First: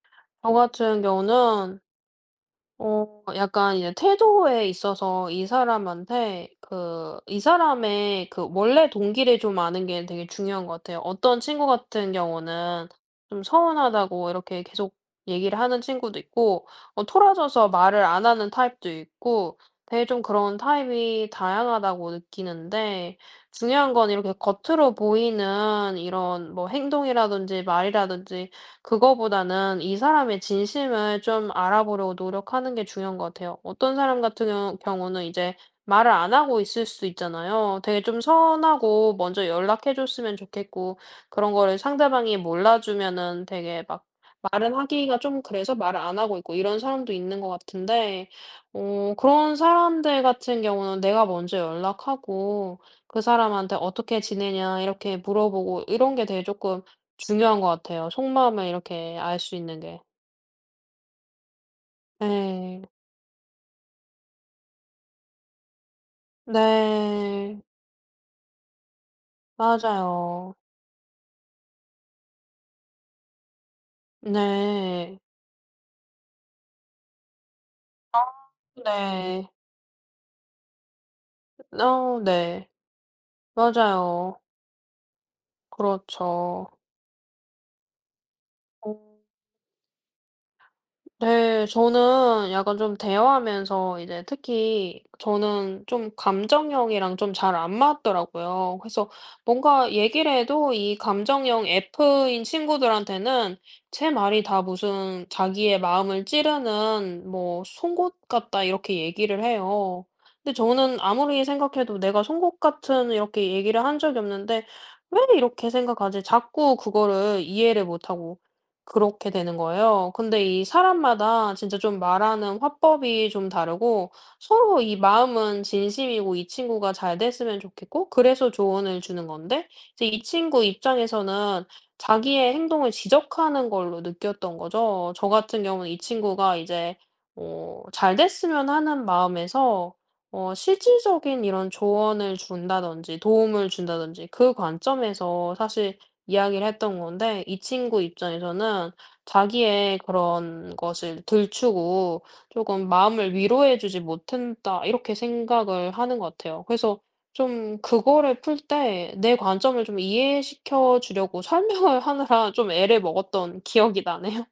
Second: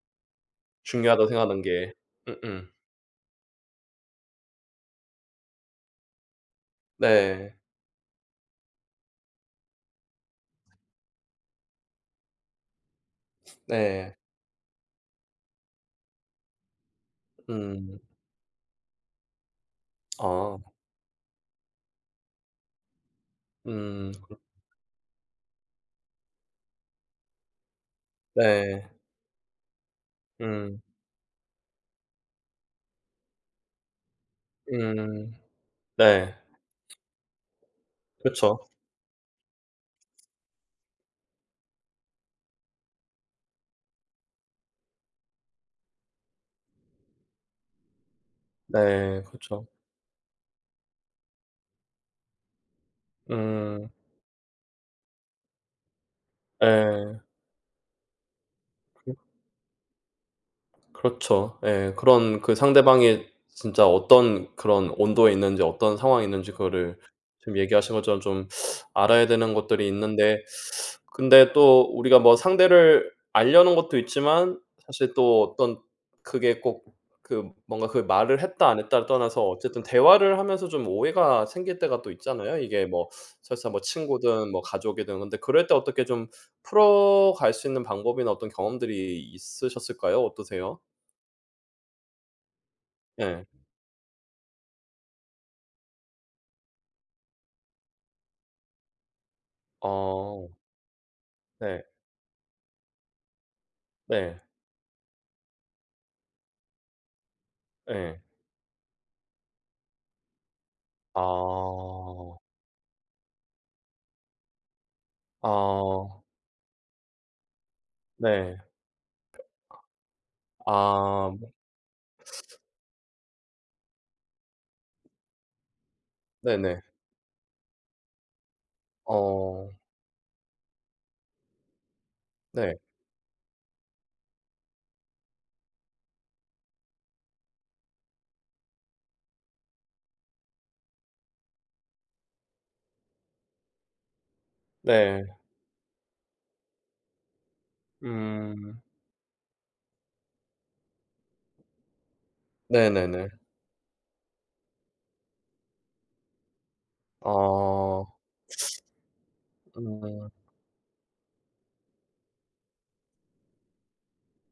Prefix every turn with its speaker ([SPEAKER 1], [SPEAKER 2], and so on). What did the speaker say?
[SPEAKER 1] 저 같은
[SPEAKER 2] 중요하다고 생각하는
[SPEAKER 1] 경우는
[SPEAKER 2] 게 음음.
[SPEAKER 1] 어 약간 이제 태도에 있어서 이 사람한테 그 이
[SPEAKER 2] 네.
[SPEAKER 1] 사람의 그 원래 동기를 좀 아는 게 되게 중요한 것 같아요. 어떤 친구 같은 경우는 "좀
[SPEAKER 2] 네.
[SPEAKER 1] 서운하다."고 이렇게 계속 얘기를 하는 친구도 있고 뭐 토라져서
[SPEAKER 2] 음.
[SPEAKER 1] 말을 안 하는 타입도 있고 되게 좀 그런
[SPEAKER 2] 어.
[SPEAKER 1] 타입이 다양하다고 느끼는데 중요한 건
[SPEAKER 2] 음.
[SPEAKER 1] 이렇게
[SPEAKER 2] 그
[SPEAKER 1] 겉으로 보이는 이런 뭐 행동이라든지 말이이라든지
[SPEAKER 2] 네.
[SPEAKER 1] 그거보다는 이 사람의
[SPEAKER 2] 음.
[SPEAKER 1] 진심을 좀 알아보려고 노력하는 게 중요한 것 같아요. 어떤 사람 같은 경우 경우는
[SPEAKER 2] 음.
[SPEAKER 1] 이제 말을 안
[SPEAKER 2] 네.
[SPEAKER 1] 하고 있을 수 있잖아요. 되게 좀
[SPEAKER 2] 그쵸.
[SPEAKER 1] '서운하고, 먼저 연락해 줬으면 좋겠고.' 그런 거를 상대방이 몰라 주면은 되게 막 말을 하기가 좀 그래서 말을 안 하고 있고 이런 사람도 있는 것 같은데 어
[SPEAKER 2] 네.
[SPEAKER 1] 그런
[SPEAKER 2] 그쵸.
[SPEAKER 1] 사람들 같은 경우는 내가 먼저 연락하고 그 사람한테
[SPEAKER 2] 음.
[SPEAKER 1] "어떻게 지내냐?" 이렇게 물어보고 이런 게 되게 조금
[SPEAKER 2] 예.
[SPEAKER 1] 중요한 것 같아요. 속마음을
[SPEAKER 2] 그
[SPEAKER 1] 이렇게 알 수 있는 게.
[SPEAKER 2] 그렇죠. 예. 그런 그
[SPEAKER 1] 예.
[SPEAKER 2] 상대방이 진짜 어떤 그런 온도에 있는지 어떤 상황에 있는지 그거를 지금
[SPEAKER 1] 네.
[SPEAKER 2] 얘기하신 것처럼 좀 알아야 되는 것들이 있는데
[SPEAKER 1] 맞아요.
[SPEAKER 2] 근데 또 우리가 상대를 알려는 것도 있지만 사실
[SPEAKER 1] 네.
[SPEAKER 2] 또 어떤 그게 꼭 그 뭔가 '그
[SPEAKER 1] 아
[SPEAKER 2] 말을 했다, 안 했다.'를 떠나서
[SPEAKER 1] 네.
[SPEAKER 2] 어쨌든 대화를 하면서 좀 오해가
[SPEAKER 1] 으
[SPEAKER 2] 생길 때가 또
[SPEAKER 1] 너
[SPEAKER 2] 있잖아요.
[SPEAKER 1] 네.
[SPEAKER 2] 이게 뭐 설사
[SPEAKER 1] 맞아요.
[SPEAKER 2] 친구든 뭐 가족이든 근데 그럴 때 어떻게 좀
[SPEAKER 1] 그렇죠.
[SPEAKER 2] 풀어갈 수 있는 방법이나 어떤 경험들이
[SPEAKER 1] 음.
[SPEAKER 2] 있으셨을까요? 어떠세요?
[SPEAKER 1] 네. 저는 약간 좀
[SPEAKER 2] 예.
[SPEAKER 1] 대화하면서 이제 특히 저는 좀 감정형이랑 좀 잘 안 맞더라고요. 그래서 뭔가 얘기를
[SPEAKER 2] 어.
[SPEAKER 1] 해도 이 감정형
[SPEAKER 2] 네.
[SPEAKER 1] F인 친구들한테는 제
[SPEAKER 2] 네.
[SPEAKER 1] 말이 다 무슨 "자기의 마음을 찌르는 뭐 송곳
[SPEAKER 2] 예.
[SPEAKER 1] 같다." 이렇게 얘기를 해요. 근데 저는 아무리 생각해도 내가
[SPEAKER 2] 아.
[SPEAKER 1] 송곳 같은 이렇게 얘기를 한 적이 없는데 '왜 이렇게
[SPEAKER 2] 어.
[SPEAKER 1] 생각하지?' 자꾸 그거를 이해를 못하고
[SPEAKER 2] 네.
[SPEAKER 1] 그렇게 되는 거예요. 근데 이
[SPEAKER 2] 그 어 아. 뭐
[SPEAKER 1] 사람마다 진짜 좀 말하는 화법이 좀 다르고 서로 이 마음은 진심이고 이
[SPEAKER 2] 네네.
[SPEAKER 1] 친구가 잘 됐으면 좋겠고 그래서 조언을 주는 건데
[SPEAKER 2] 어.
[SPEAKER 1] 이제 이 친구 입장에서는 자기의
[SPEAKER 2] 네.
[SPEAKER 1] 행동을 지적하는 걸로 느꼈던 거죠. 저 같은 경우는 이 친구가 이제 뭐 잘 됐으면 하는 마음에서 어 실질적인 이런 조언을 준다든지 도움을 준다든지 그
[SPEAKER 2] 네.
[SPEAKER 1] 관점에서 사실 이야기를 했던 건데 이 친구
[SPEAKER 2] 음.
[SPEAKER 1] 입장에서는 '자기의 그런 것을 들추고 조금
[SPEAKER 2] 네네네.
[SPEAKER 1] 마음을 위로해 주지 못했다.' 이렇게 생각을 하는 것 같아요. 그래서 좀
[SPEAKER 2] 어.
[SPEAKER 1] 그거를 풀 때 내 관점을 좀
[SPEAKER 2] 음.
[SPEAKER 1] 이해시켜 주려고 설명을 하느라 좀 애를 먹었던 기억이 나네요.